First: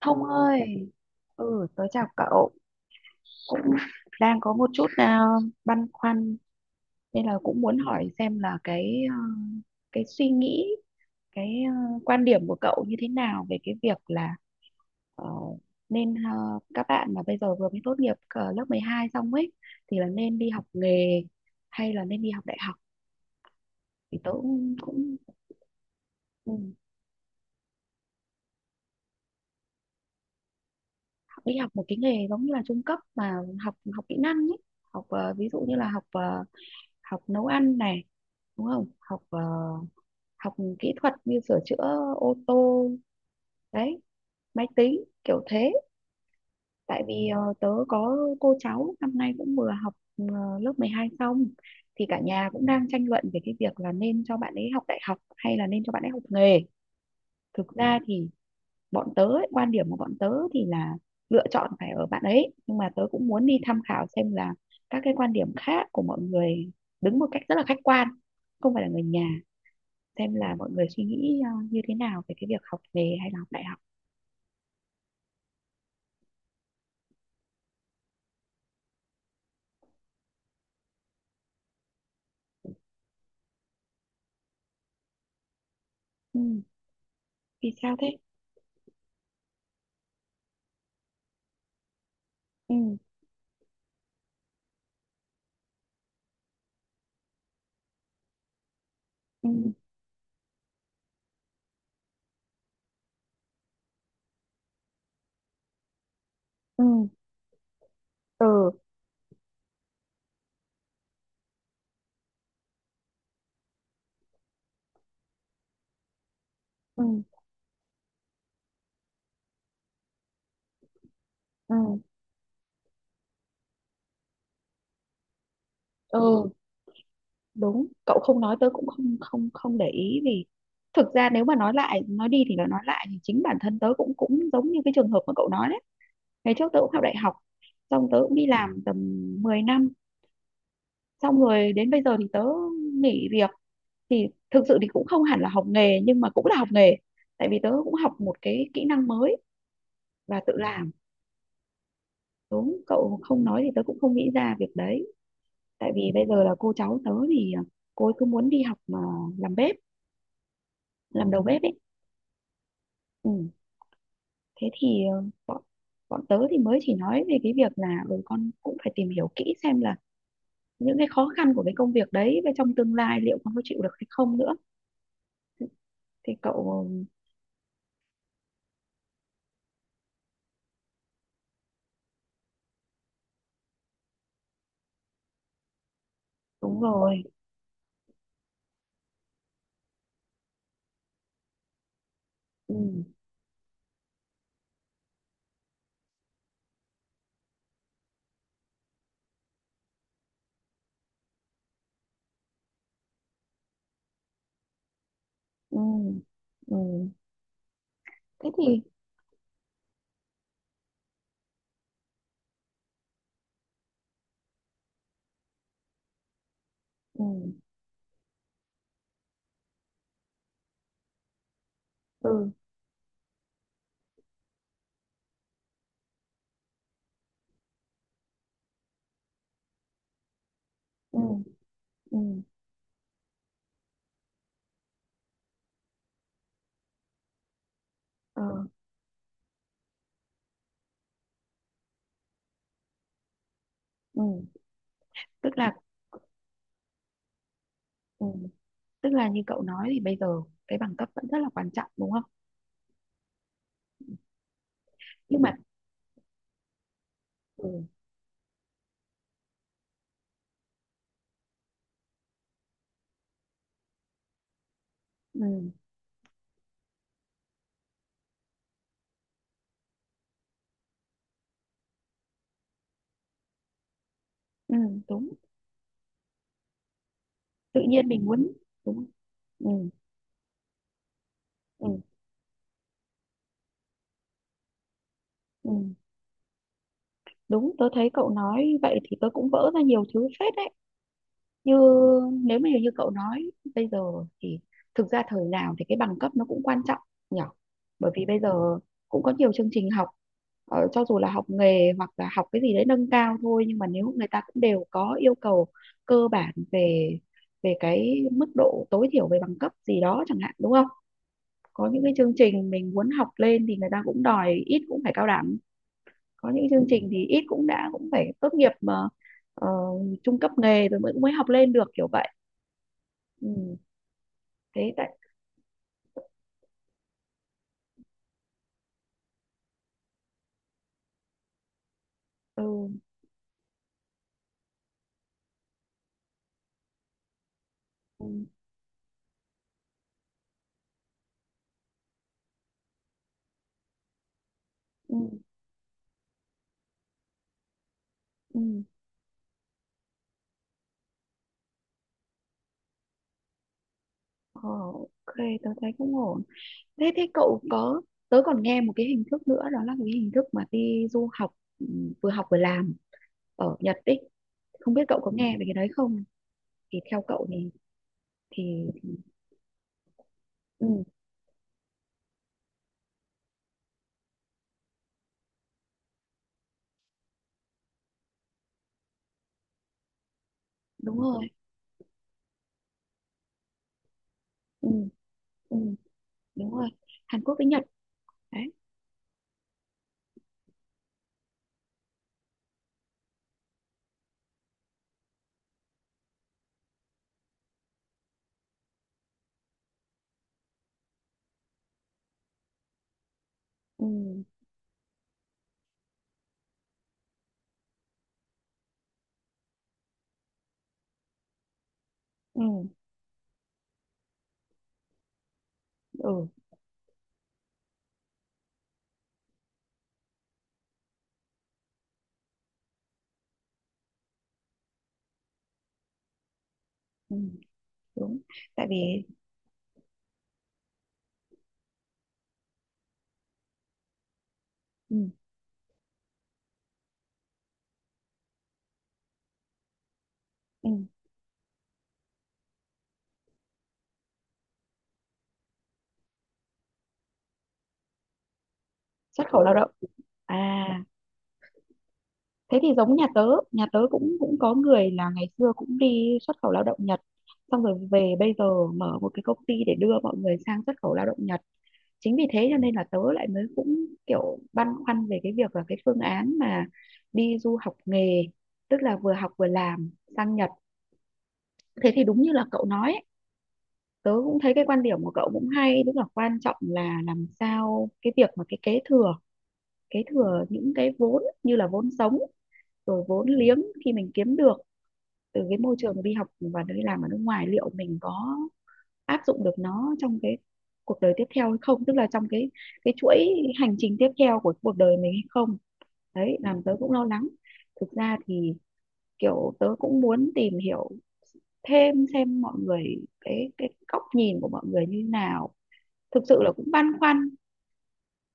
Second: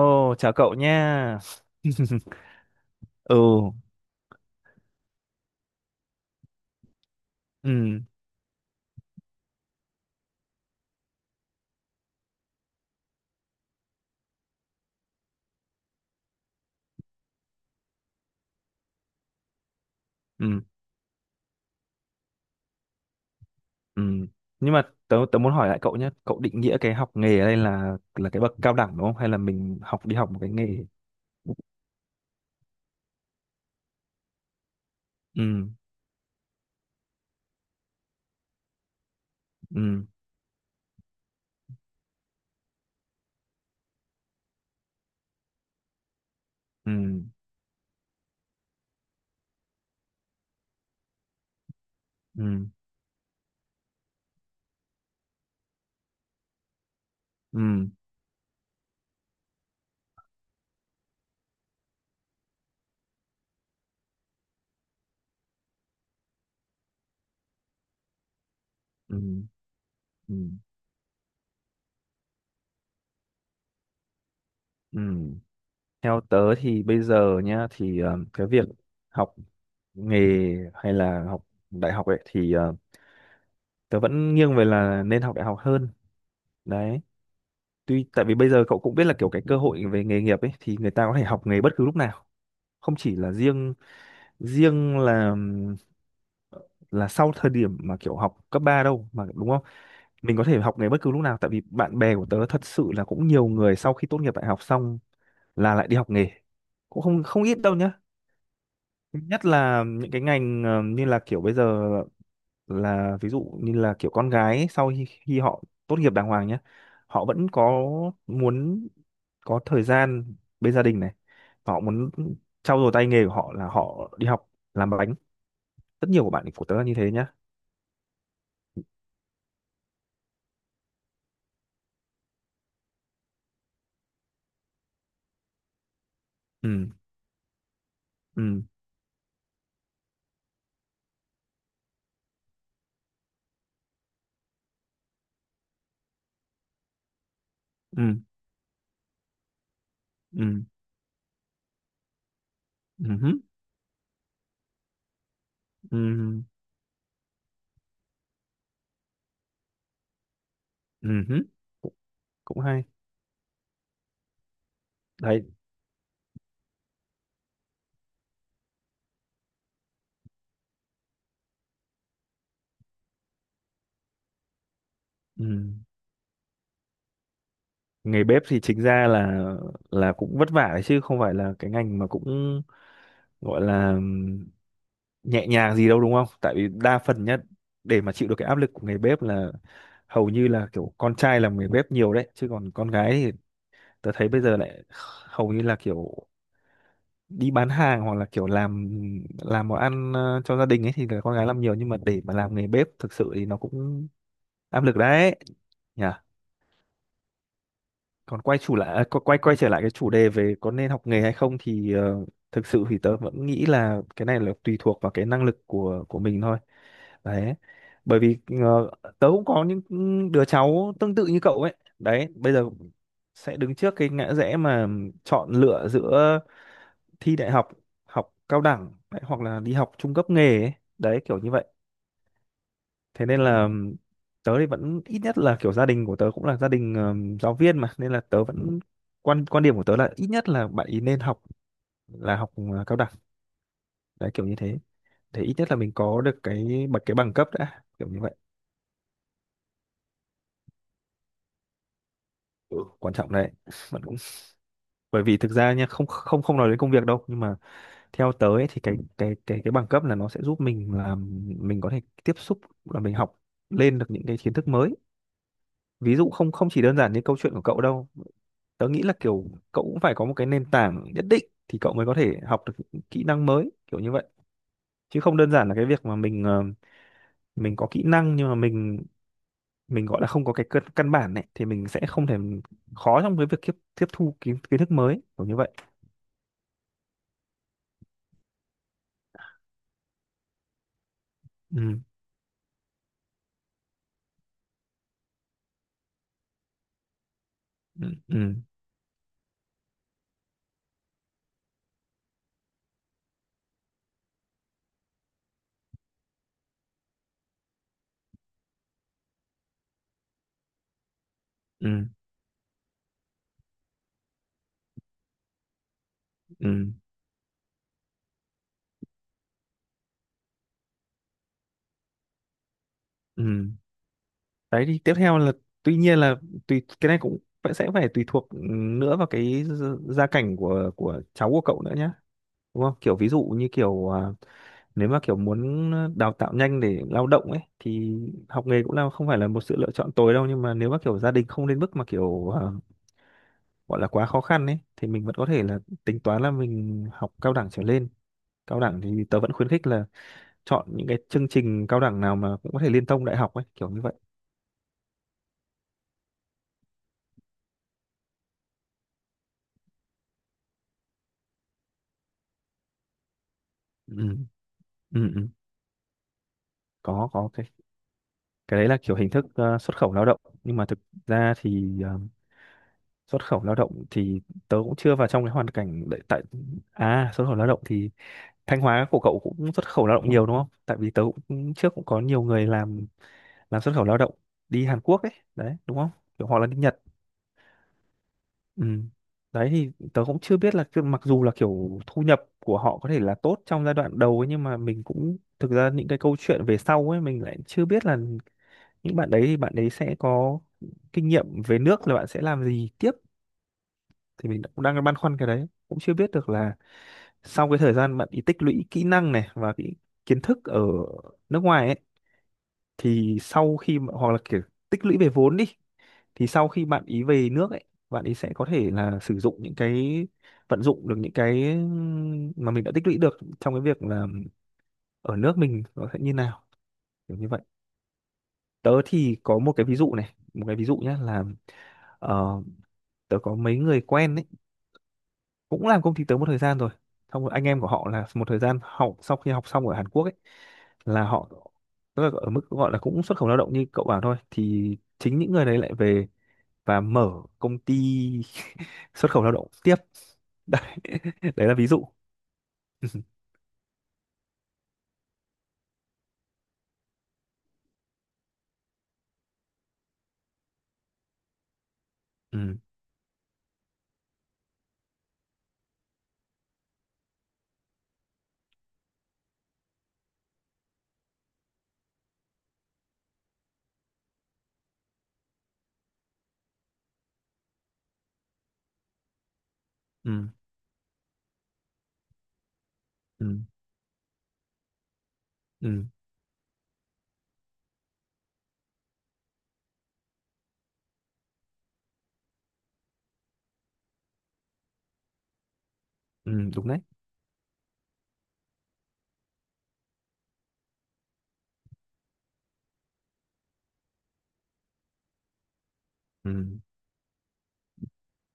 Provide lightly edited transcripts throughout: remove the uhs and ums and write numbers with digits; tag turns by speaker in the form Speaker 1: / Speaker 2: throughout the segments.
Speaker 1: Thông
Speaker 2: chào cậu
Speaker 1: ơi,
Speaker 2: nha.
Speaker 1: tớ chào cậu, cũng
Speaker 2: Ừ,
Speaker 1: đang có một chút băn khoăn nên là cũng muốn
Speaker 2: ừ,
Speaker 1: hỏi xem là cái suy nghĩ, cái à, quan điểm của cậu như thế nào về cái việc là ờ, nên à, các bạn mà bây giờ vừa mới tốt nghiệp lớp 12 xong ấy thì là nên đi
Speaker 2: ừ,
Speaker 1: học nghề hay là nên đi học đại học
Speaker 2: ừ.
Speaker 1: thì tớ
Speaker 2: Nhưng
Speaker 1: cũng,
Speaker 2: mà
Speaker 1: cũng
Speaker 2: tớ muốn hỏi lại cậu nhé. Cậu
Speaker 1: ừ,
Speaker 2: định nghĩa cái học nghề ở đây là cái bậc cao đẳng đúng không? Hay là mình đi học một cái nghề?
Speaker 1: đi học một cái nghề giống như là trung cấp mà học học kỹ năng ấy, ví dụ
Speaker 2: Ừ,
Speaker 1: như là học nấu ăn này đúng không
Speaker 2: ừ,
Speaker 1: học kỹ thuật như sửa chữa ô tô đấy máy tính kiểu thế,
Speaker 2: ừ,
Speaker 1: tại vì tớ có cô cháu năm nay cũng vừa học lớp 12 xong thì cả nhà cũng
Speaker 2: ừ,
Speaker 1: đang tranh luận về cái việc là nên cho bạn ấy học đại học hay là nên cho bạn ấy học nghề. Thực
Speaker 2: ừ,
Speaker 1: ra thì bọn tớ ấy, quan điểm của bọn tớ thì là lựa chọn phải ở bạn ấy nhưng mà tớ cũng muốn đi tham khảo xem là các cái quan điểm khác của mọi người, đứng một cách rất là khách quan không phải là người
Speaker 2: ừ,
Speaker 1: nhà,
Speaker 2: ừ,
Speaker 1: xem là mọi người suy nghĩ như thế nào về cái việc học nghề hay là học đại học.
Speaker 2: ừ. Theo tớ thì bây giờ nhá, thì cái việc học nghề hay là học đại học ấy thì tớ vẫn nghiêng về là nên học đại học hơn.
Speaker 1: Ừ.
Speaker 2: Đấy,
Speaker 1: Vì sao thế?
Speaker 2: tại vì bây giờ cậu cũng biết là kiểu cái cơ hội về nghề nghiệp ấy thì người ta có thể học nghề bất cứ lúc nào,
Speaker 1: Ừ.
Speaker 2: không chỉ là riêng riêng là sau thời điểm mà kiểu học cấp 3 đâu mà, đúng
Speaker 1: Ừ.
Speaker 2: không? Mình có thể học nghề bất cứ lúc nào, tại vì bạn bè của tớ thật sự là cũng nhiều người sau khi tốt nghiệp đại học xong là lại đi học nghề,
Speaker 1: Ừ.
Speaker 2: cũng không không ít đâu nhá.
Speaker 1: Ừ.
Speaker 2: Nhất là những cái ngành như là kiểu bây giờ là ví dụ như là kiểu con gái ấy, khi họ tốt nghiệp đàng hoàng nhé,
Speaker 1: Ừ.
Speaker 2: họ vẫn có muốn có thời gian bên gia đình này,
Speaker 1: Ừ.
Speaker 2: họ muốn trau dồi tay nghề của họ là họ đi học làm bánh. Rất nhiều của bạn
Speaker 1: Ừ.
Speaker 2: của tớ là như thế nhá.
Speaker 1: Đúng, cậu không nói tớ cũng không không không để ý, vì thực ra nếu mà nói lại nói đi thì nó nói lại thì chính bản thân tớ cũng cũng giống như cái trường hợp mà cậu nói đấy. Ngày trước tớ
Speaker 2: Ừ,
Speaker 1: cũng học đại học, xong tớ cũng đi
Speaker 2: ừ,
Speaker 1: làm tầm 10 năm, xong rồi đến bây giờ thì tớ nghỉ việc, thì thực sự thì cũng không hẳn là học nghề nhưng mà cũng là học nghề, tại vì tớ cũng
Speaker 2: ừ,
Speaker 1: học một cái kỹ năng mới và tự
Speaker 2: ừ,
Speaker 1: làm. Đúng
Speaker 2: ừ
Speaker 1: cậu
Speaker 2: hứ,
Speaker 1: không nói thì tớ cũng không nghĩ ra việc đấy. Tại vì bây
Speaker 2: ừ,
Speaker 1: giờ là cô cháu tớ thì cô ấy cứ muốn đi học mà làm bếp,
Speaker 2: ừ
Speaker 1: làm
Speaker 2: hứ.
Speaker 1: đầu bếp ấy.
Speaker 2: Cũng cũng hay
Speaker 1: Ừ. Thế thì
Speaker 2: đấy.
Speaker 1: bọn bọn tớ thì mới chỉ nói về cái việc là ừ, con cũng phải tìm hiểu kỹ xem là những cái khó khăn của cái công việc đấy và trong tương lai liệu con có chịu được hay không nữa.
Speaker 2: Ừ.
Speaker 1: Thì cậu
Speaker 2: Nghề bếp thì chính ra là cũng vất vả đấy, chứ không phải là cái ngành mà cũng gọi là nhẹ nhàng gì đâu, đúng không? Tại vì
Speaker 1: đúng
Speaker 2: đa
Speaker 1: rồi.
Speaker 2: phần nhất, để mà chịu được cái áp lực của nghề bếp là hầu như là kiểu con trai làm nghề bếp nhiều đấy, chứ còn con
Speaker 1: Ừ.
Speaker 2: gái thì tớ thấy bây giờ lại hầu như là kiểu đi bán hàng hoặc là kiểu làm món ăn cho gia đình ấy, thì là con gái làm nhiều, nhưng mà để mà làm nghề bếp thực sự thì nó cũng áp lực đấy
Speaker 1: Ừ.
Speaker 2: nhỉ.
Speaker 1: Ừ.
Speaker 2: Còn
Speaker 1: Thế
Speaker 2: quay chủ
Speaker 1: thì
Speaker 2: lại à, qu- quay quay trở lại cái chủ đề về có nên học nghề hay không thì thực sự thì tớ vẫn nghĩ là cái này là tùy thuộc vào cái năng lực của mình thôi.
Speaker 1: ừ.
Speaker 2: Đấy, bởi vì tớ cũng có những đứa cháu tương tự như cậu ấy đấy,
Speaker 1: Ừ.
Speaker 2: bây giờ sẽ đứng trước cái ngã rẽ mà chọn lựa giữa thi đại học, học cao đẳng đấy, hoặc là đi học trung cấp nghề ấy.
Speaker 1: Ừ.
Speaker 2: Đấy kiểu như vậy.
Speaker 1: Ừ.
Speaker 2: Thế nên là tớ thì vẫn, ít nhất là kiểu gia đình của tớ cũng là gia đình giáo viên mà, nên là
Speaker 1: Ờ.
Speaker 2: tớ vẫn, quan quan điểm của tớ là ít nhất là bạn ý nên học, là học cao đẳng.
Speaker 1: Ừ.
Speaker 2: Đấy kiểu như thế, thì
Speaker 1: Tức
Speaker 2: ít nhất
Speaker 1: là
Speaker 2: là mình có được cái bằng cấp đã, kiểu như
Speaker 1: ừ.
Speaker 2: vậy.
Speaker 1: Tức là như cậu nói thì bây giờ cái bằng cấp vẫn rất là quan trọng, đúng không?
Speaker 2: Ừ, quan trọng đấy, bạn cũng, bởi vì
Speaker 1: Nhưng mà
Speaker 2: thực ra nha, không không không nói đến công việc đâu nhưng mà
Speaker 1: ừ,
Speaker 2: theo tớ ấy, thì cái bằng cấp là nó sẽ giúp mình là mình có thể tiếp xúc, là mình học lên được những cái kiến thức mới.
Speaker 1: ừ,
Speaker 2: Ví dụ, không không chỉ đơn giản như câu chuyện của cậu đâu, tớ nghĩ là kiểu cậu cũng phải có một cái nền tảng nhất định thì cậu mới có thể học được những kỹ năng mới, kiểu như vậy.
Speaker 1: ừ,
Speaker 2: Chứ
Speaker 1: đúng.
Speaker 2: không đơn giản là cái việc mà mình mình
Speaker 1: Tự
Speaker 2: có kỹ
Speaker 1: nhiên mình
Speaker 2: năng nhưng
Speaker 1: muốn
Speaker 2: mà mình
Speaker 1: đúng. Ừ,
Speaker 2: mình gọi là không có cái căn căn bản này thì mình
Speaker 1: ừ,
Speaker 2: sẽ không thể, khó trong cái việc tiếp tiếp thu kiến kiến thức mới, kiểu như vậy.
Speaker 1: ừ, đúng. Tớ thấy cậu nói vậy thì tớ cũng vỡ ra nhiều thứ phết đấy. Như
Speaker 2: Ừ,
Speaker 1: nếu mà như cậu nói bây giờ thì thực ra thời nào thì cái bằng cấp nó cũng quan trọng nhở. Bởi
Speaker 2: ừ,
Speaker 1: vì bây giờ
Speaker 2: ừ,
Speaker 1: cũng có nhiều chương trình học, cho dù là học nghề hoặc là học cái gì đấy nâng cao thôi, nhưng mà nếu người ta cũng đều có yêu cầu cơ bản về về cái mức độ tối thiểu về bằng cấp gì đó chẳng hạn, đúng không. Có những
Speaker 2: ừ,
Speaker 1: cái chương trình mình muốn học lên thì người ta cũng đòi ít cũng phải cao đẳng. Có những
Speaker 2: ừ,
Speaker 1: chương trình thì ít cũng đã cũng phải tốt nghiệp mà ờ, trung cấp nghề rồi mới mới học lên được kiểu vậy.
Speaker 2: ừ.
Speaker 1: Ừ.
Speaker 2: Đấy
Speaker 1: Thế
Speaker 2: thì
Speaker 1: tại
Speaker 2: tiếp theo là, tuy nhiên là tùy, cái này cũng sẽ phải tùy thuộc nữa vào cái gia gia cảnh của cháu của cậu nữa nhá, đúng
Speaker 1: ừ.
Speaker 2: không? Kiểu ví dụ như kiểu nếu mà kiểu muốn đào tạo nhanh để lao động ấy, thì
Speaker 1: Ừ.
Speaker 2: học nghề cũng là không phải là một sự lựa chọn tối đâu, nhưng mà nếu mà kiểu gia đình không đến mức mà kiểu gọi là quá khó khăn ấy, thì
Speaker 1: Ừ.
Speaker 2: mình vẫn có thể là tính toán là mình học cao đẳng trở lên. Cao
Speaker 1: Ừ.
Speaker 2: đẳng thì tớ vẫn khuyến khích là chọn những cái chương trình cao đẳng nào mà cũng có thể liên thông đại học ấy, kiểu như vậy.
Speaker 1: Ờ, ok, tớ thấy cũng ổn. Thế thế cậu có, tớ còn nghe một cái hình thức nữa đó là cái hình thức mà đi du học, ừ, vừa học vừa làm ở Nhật
Speaker 2: Ừ,
Speaker 1: ấy, không biết cậu
Speaker 2: ừ,
Speaker 1: có
Speaker 2: ừ.
Speaker 1: nghe về cái đấy không, thì theo
Speaker 2: có
Speaker 1: cậu
Speaker 2: có cái cái
Speaker 1: thì
Speaker 2: đấy là kiểu hình thức xuất khẩu lao động, nhưng mà
Speaker 1: ừ,
Speaker 2: thực ra thì xuất khẩu lao động thì tớ cũng chưa vào trong cái hoàn cảnh đấy. À xuất khẩu lao động thì Thanh Hóa của cậu cũng xuất khẩu lao động nhiều, đúng không? Tại vì
Speaker 1: đúng
Speaker 2: tớ
Speaker 1: rồi.
Speaker 2: cũng, trước cũng có nhiều người làm xuất khẩu lao động đi
Speaker 1: Ừ,
Speaker 2: Hàn Quốc ấy,
Speaker 1: ừ,
Speaker 2: đấy, đúng không? Kiểu hoặc là
Speaker 1: đúng
Speaker 2: đi
Speaker 1: rồi.
Speaker 2: Nhật.
Speaker 1: Hàn Quốc với Nhật đấy.
Speaker 2: Ừ. Đấy thì tớ cũng chưa biết là mặc dù là kiểu thu nhập của họ có thể là tốt trong giai đoạn đầu ấy, nhưng mà mình cũng, thực ra những cái câu chuyện về sau ấy mình lại chưa biết là những bạn đấy thì bạn đấy sẽ có kinh nghiệm về nước, là bạn sẽ làm gì tiếp.
Speaker 1: Ừ,
Speaker 2: Thì mình cũng đang băn khoăn cái đấy, cũng chưa biết được là sau cái thời gian bạn đi tích lũy kỹ năng này, và cái kiến thức ở nước ngoài ấy,
Speaker 1: ừ,
Speaker 2: thì sau khi hoặc là kiểu tích lũy về vốn đi, thì
Speaker 1: ừ,
Speaker 2: sau khi bạn ý về nước ấy, bạn ý sẽ có thể là sử dụng những cái vận dụng được những cái mà mình đã tích lũy được trong cái việc là ở nước mình, nó sẽ như nào,
Speaker 1: ừ,
Speaker 2: kiểu như vậy.
Speaker 1: đúng. Tại
Speaker 2: Tớ
Speaker 1: vì
Speaker 2: thì có một cái ví dụ nhé, là ờ, tớ có mấy người quen ấy,
Speaker 1: ừ,
Speaker 2: cũng làm công ty tớ một thời gian rồi. Xong rồi anh em của họ là một thời gian học, sau khi học xong ở Hàn Quốc ấy,
Speaker 1: ừ,
Speaker 2: là họ, tức là ở mức gọi là cũng xuất khẩu lao động như cậu bảo thôi, thì chính những người đấy lại về và mở công ty xuất khẩu
Speaker 1: xuất
Speaker 2: lao
Speaker 1: khẩu
Speaker 2: động
Speaker 1: lao động
Speaker 2: tiếp.
Speaker 1: à.
Speaker 2: Đấy đấy là ví dụ.
Speaker 1: Thế thì giống nhà tớ, nhà tớ cũng cũng có người là ngày xưa cũng đi xuất khẩu lao động Nhật, xong rồi về bây giờ mở một cái công ty để đưa mọi người sang xuất khẩu lao động Nhật. Chính vì thế cho
Speaker 2: Ừ,
Speaker 1: nên là tớ lại mới cũng kiểu băn khoăn về cái việc là cái phương án mà đi du học nghề, tức là vừa học vừa làm sang Nhật. Thế thì đúng như là cậu nói ấy, tớ cũng thấy cái quan điểm của cậu cũng hay, tức là quan trọng là làm sao cái việc mà cái kế thừa kế
Speaker 2: ừ,
Speaker 1: thừa những cái vốn như là vốn sống rồi
Speaker 2: ừ,
Speaker 1: vốn liếng khi mình kiếm được từ cái môi
Speaker 2: ừ,
Speaker 1: trường đi học và đi làm ở nước ngoài liệu mình có áp dụng được nó trong cái cuộc đời tiếp theo hay không, tức là trong cái chuỗi hành trình tiếp theo của cuộc đời mình hay không.
Speaker 2: ừ,
Speaker 1: Đấy làm
Speaker 2: đúng
Speaker 1: tớ
Speaker 2: đấy,
Speaker 1: cũng lo lắng. Thực ra thì kiểu tớ cũng muốn tìm hiểu thêm xem mọi người cái góc nhìn của mọi người như nào. Thực
Speaker 2: ừ,
Speaker 1: sự là cũng băn khoăn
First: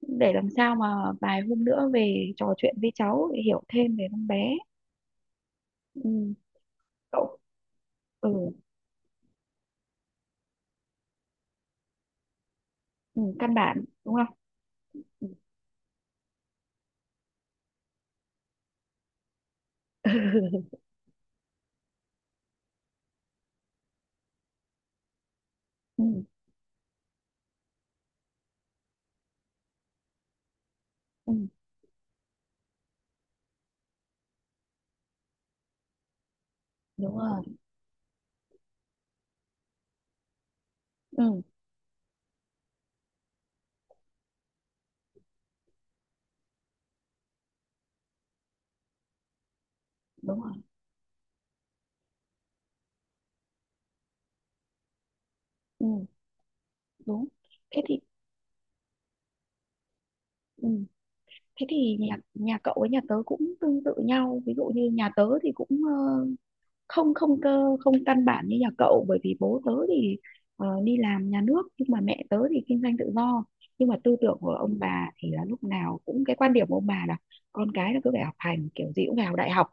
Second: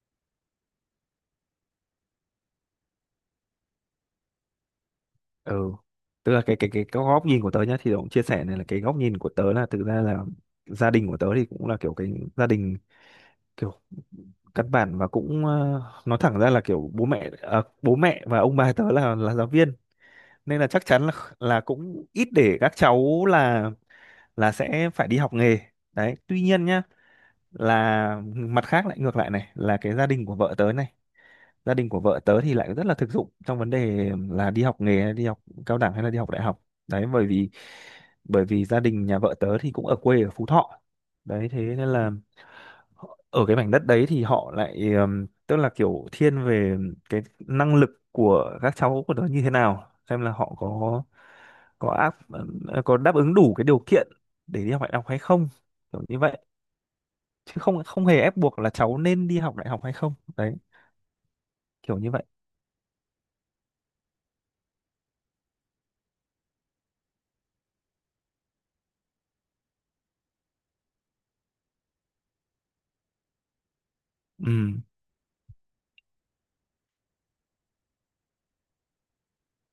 Speaker 1: để làm sao mà vài hôm nữa về trò chuyện với cháu để hiểu thêm về con bé.
Speaker 2: ừ. Tức
Speaker 1: Ừ,
Speaker 2: là cái góc
Speaker 1: cậu
Speaker 2: nhìn của tớ nhá, thì tớ cũng chia sẻ
Speaker 1: ừ,
Speaker 2: này là cái góc nhìn của tớ là thực ra là gia đình của tớ thì cũng là kiểu cái gia đình,
Speaker 1: ừ, căn
Speaker 2: kiểu
Speaker 1: bản đúng không.
Speaker 2: căn bản, và
Speaker 1: Ừ.
Speaker 2: cũng nói thẳng ra là kiểu bố mẹ và ông bà tớ là giáo viên, nên là chắc chắn là cũng ít để các cháu là sẽ phải đi học nghề.
Speaker 1: Ừ.
Speaker 2: Đấy tuy nhiên nhá, là mặt khác lại ngược lại này, là cái gia đình của vợ tớ này,
Speaker 1: Ừ.
Speaker 2: gia đình của vợ tớ thì lại rất là thực dụng trong vấn đề là đi học nghề hay đi học cao đẳng hay là đi học đại học. Đấy
Speaker 1: Đúng
Speaker 2: bởi
Speaker 1: rồi.
Speaker 2: vì, bởi vì gia đình nhà vợ tớ thì cũng ở quê ở Phú Thọ,
Speaker 1: Ừ.
Speaker 2: đấy thế nên là ở cái mảnh đất đấy thì họ lại tức là kiểu thiên về cái năng lực của các cháu của nó như thế nào, xem là
Speaker 1: Đúng rồi.
Speaker 2: họ có áp có đáp ứng đủ cái điều kiện để đi học đại học hay không,
Speaker 1: Ừ.
Speaker 2: kiểu như vậy.
Speaker 1: Đúng.
Speaker 2: Chứ
Speaker 1: Thế
Speaker 2: không
Speaker 1: thì
Speaker 2: không hề ép buộc là cháu nên đi học đại học hay không. Đấy
Speaker 1: ừ. Thế
Speaker 2: kiểu
Speaker 1: thì
Speaker 2: như
Speaker 1: nhà
Speaker 2: vậy.
Speaker 1: nhà cậu với nhà tớ cũng tương tự nhau, ví dụ như nhà tớ thì cũng không không cơ không căn bản như nhà cậu, bởi vì bố tớ thì đi làm nhà nước nhưng mà mẹ tớ thì kinh doanh tự do. Nhưng mà tư tưởng của ông
Speaker 2: Ừ,
Speaker 1: bà thì là lúc nào cũng cái quan điểm của ông bà là con cái là cứ phải học hành kiểu gì cũng phải học đại học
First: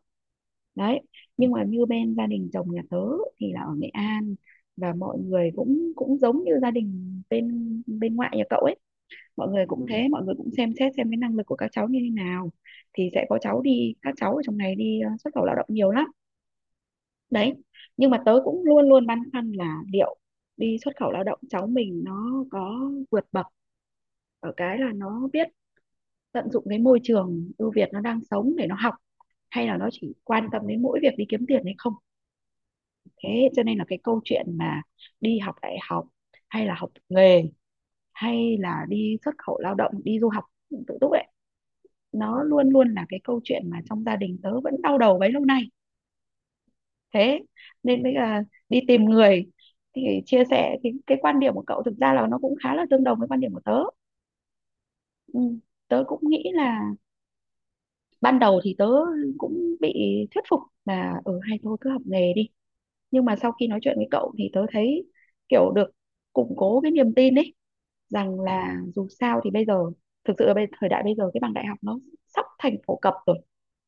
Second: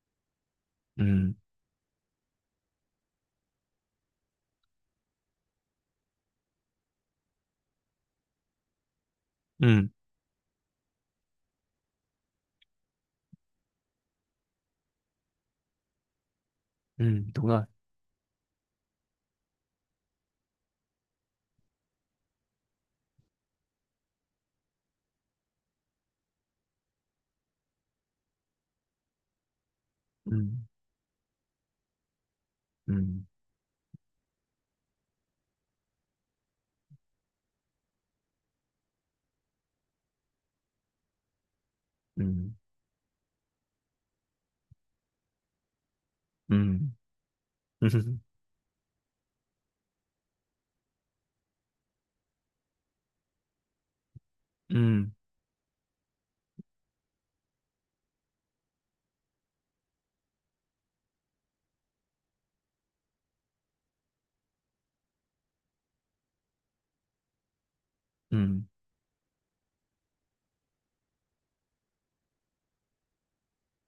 Speaker 1: đấy.
Speaker 2: ừ,
Speaker 1: Nhưng mà như bên gia đình chồng nhà tớ thì là ở Nghệ An, và mọi người cũng cũng giống như gia đình bên bên ngoại nhà cậu ấy, mọi người cũng ừ,
Speaker 2: ừ,
Speaker 1: thế mọi người cũng xem xét xem cái năng lực của các cháu như thế nào, thì sẽ có cháu đi, các cháu ở trong này đi xuất khẩu lao động nhiều lắm
Speaker 2: ừ, đúng
Speaker 1: đấy.
Speaker 2: rồi,
Speaker 1: Nhưng mà tớ cũng luôn luôn băn khoăn là liệu đi xuất khẩu lao động cháu mình nó có vượt bậc ở cái là nó biết tận dụng cái môi trường ưu việt nó đang sống để nó học hay là nó chỉ
Speaker 2: ừ,
Speaker 1: quan tâm đến mỗi việc đi kiếm tiền hay không.
Speaker 2: ừ,
Speaker 1: Thế cho nên là cái câu chuyện mà đi học đại học hay là học nghề hay là đi xuất khẩu lao động đi du học tự túc ấy,
Speaker 2: ừ,
Speaker 1: nó luôn luôn là cái câu chuyện mà trong gia đình tớ vẫn đau đầu bấy lâu nay.
Speaker 2: ừ,
Speaker 1: Thế nên bây
Speaker 2: ừ,
Speaker 1: giờ đi tìm người thì chia sẻ, thì cái quan điểm của cậu thực ra là nó cũng khá là tương đồng với quan điểm của tớ.
Speaker 2: ừ,
Speaker 1: Ừ. Tớ cũng nghĩ là ban đầu thì tớ cũng bị thuyết phục là ở ừ, hay thôi cứ học nghề đi, nhưng mà sau khi nói chuyện với cậu thì tớ thấy kiểu được củng cố cái niềm tin ấy,
Speaker 2: ừ,
Speaker 1: rằng là dù sao thì bây giờ thực sự là thời đại bây giờ cái bằng đại học nó sắp thành phổ cập rồi,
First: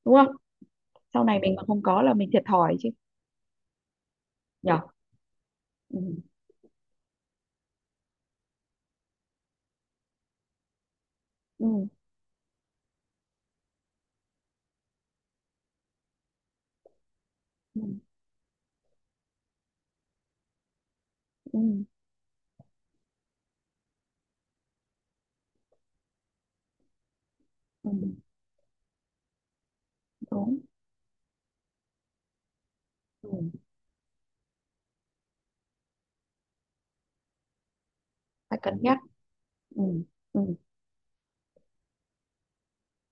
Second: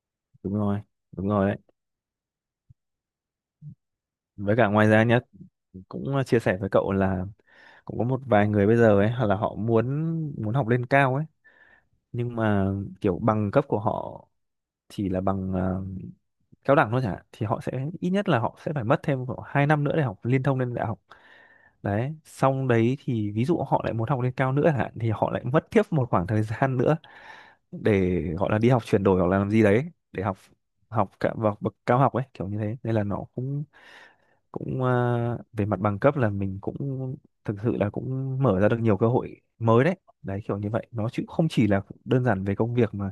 Speaker 1: đúng không.
Speaker 2: đúng rồi.
Speaker 1: Sau
Speaker 2: Đúng
Speaker 1: này
Speaker 2: rồi
Speaker 1: mình
Speaker 2: đấy,
Speaker 1: mà không có là mình thiệt thòi chứ
Speaker 2: với cả
Speaker 1: nhở.
Speaker 2: ngoài ra nhá,
Speaker 1: Ừ.
Speaker 2: cũng chia sẻ với cậu là cũng có một vài người bây giờ ấy, hoặc là họ muốn, muốn học lên cao ấy,
Speaker 1: Ừ.
Speaker 2: nhưng mà kiểu bằng cấp của họ chỉ là bằng cao đẳng thôi chẳng hạn, thì họ sẽ,
Speaker 1: Ừ.
Speaker 2: ít nhất là họ sẽ phải mất thêm khoảng 2 năm nữa để học liên thông lên đại học.
Speaker 1: Ừ.
Speaker 2: Đấy xong đấy thì ví dụ họ lại muốn học lên cao nữa chẳng hạn, thì họ lại mất tiếp một khoảng thời gian nữa
Speaker 1: Ừ.
Speaker 2: để gọi là đi học chuyển đổi hoặc là làm gì đấy để học
Speaker 1: Đúng.
Speaker 2: học cả vào bậc cao học ấy, kiểu như thế nên là nó
Speaker 1: Ừ.
Speaker 2: cũng cũng về mặt bằng cấp là mình cũng thực sự là cũng
Speaker 1: Phải
Speaker 2: mở ra
Speaker 1: cân
Speaker 2: được
Speaker 1: nhắc.
Speaker 2: nhiều cơ hội
Speaker 1: Ừ.
Speaker 2: mới đấy.
Speaker 1: Ừ.
Speaker 2: Đấy kiểu như vậy nó, chứ không chỉ là đơn giản về công việc mà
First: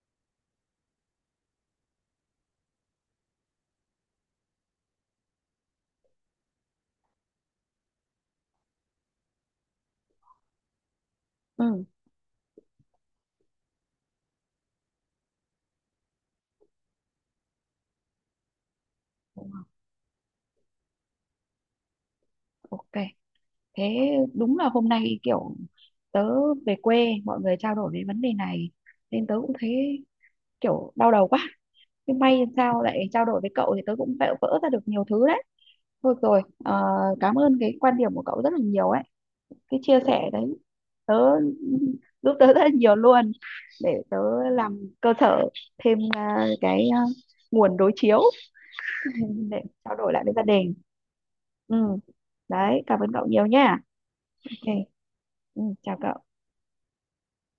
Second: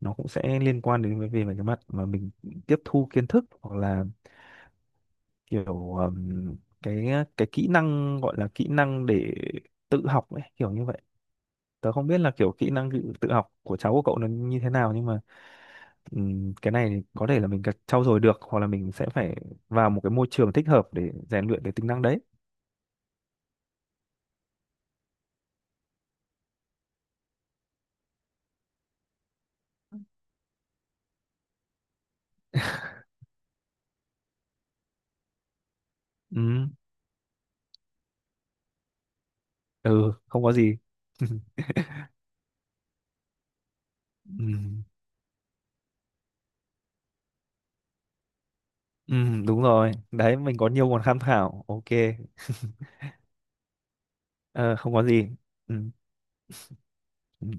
Speaker 2: nó cũng sẽ liên quan đến về về cái mặt mà mình tiếp thu kiến thức hoặc là kiểu cái cái kỹ năng, gọi là kỹ năng để tự học ấy, kiểu như vậy.
Speaker 1: Ừ.
Speaker 2: Tớ không biết là kiểu kỹ năng tự tự học của cháu của cậu nó như thế nào, nhưng mà cái này thì có thể là mình cần trau dồi được, hoặc là mình sẽ phải vào một cái môi trường thích hợp để rèn luyện cái tính năng đấy.
Speaker 1: Ok, thế đúng là hôm nay kiểu tớ về quê mọi người trao đổi về vấn đề này nên tớ cũng thấy kiểu đau đầu quá, nhưng may làm sao lại trao đổi với cậu thì tớ cũng vỡ vỡ ra được nhiều thứ đấy. Thôi rồi,
Speaker 2: Ừm,
Speaker 1: cảm ơn cái quan điểm của cậu rất là nhiều ấy. Cái chia
Speaker 2: ừ,
Speaker 1: sẻ đấy
Speaker 2: không có gì.
Speaker 1: tớ giúp tớ rất là nhiều luôn, để tớ làm
Speaker 2: Ừm,
Speaker 1: cơ sở thêm nguồn đối chiếu để
Speaker 2: đúng rồi
Speaker 1: trao đổi lại với
Speaker 2: đấy,
Speaker 1: gia
Speaker 2: mình có
Speaker 1: đình.
Speaker 2: nhiều nguồn tham khảo,
Speaker 1: Ừ,
Speaker 2: ok.
Speaker 1: đấy, cảm ơn cậu nhiều nha. Ok,
Speaker 2: Ờ, không có gì.
Speaker 1: ừ, chào cậu.
Speaker 2: Ừm.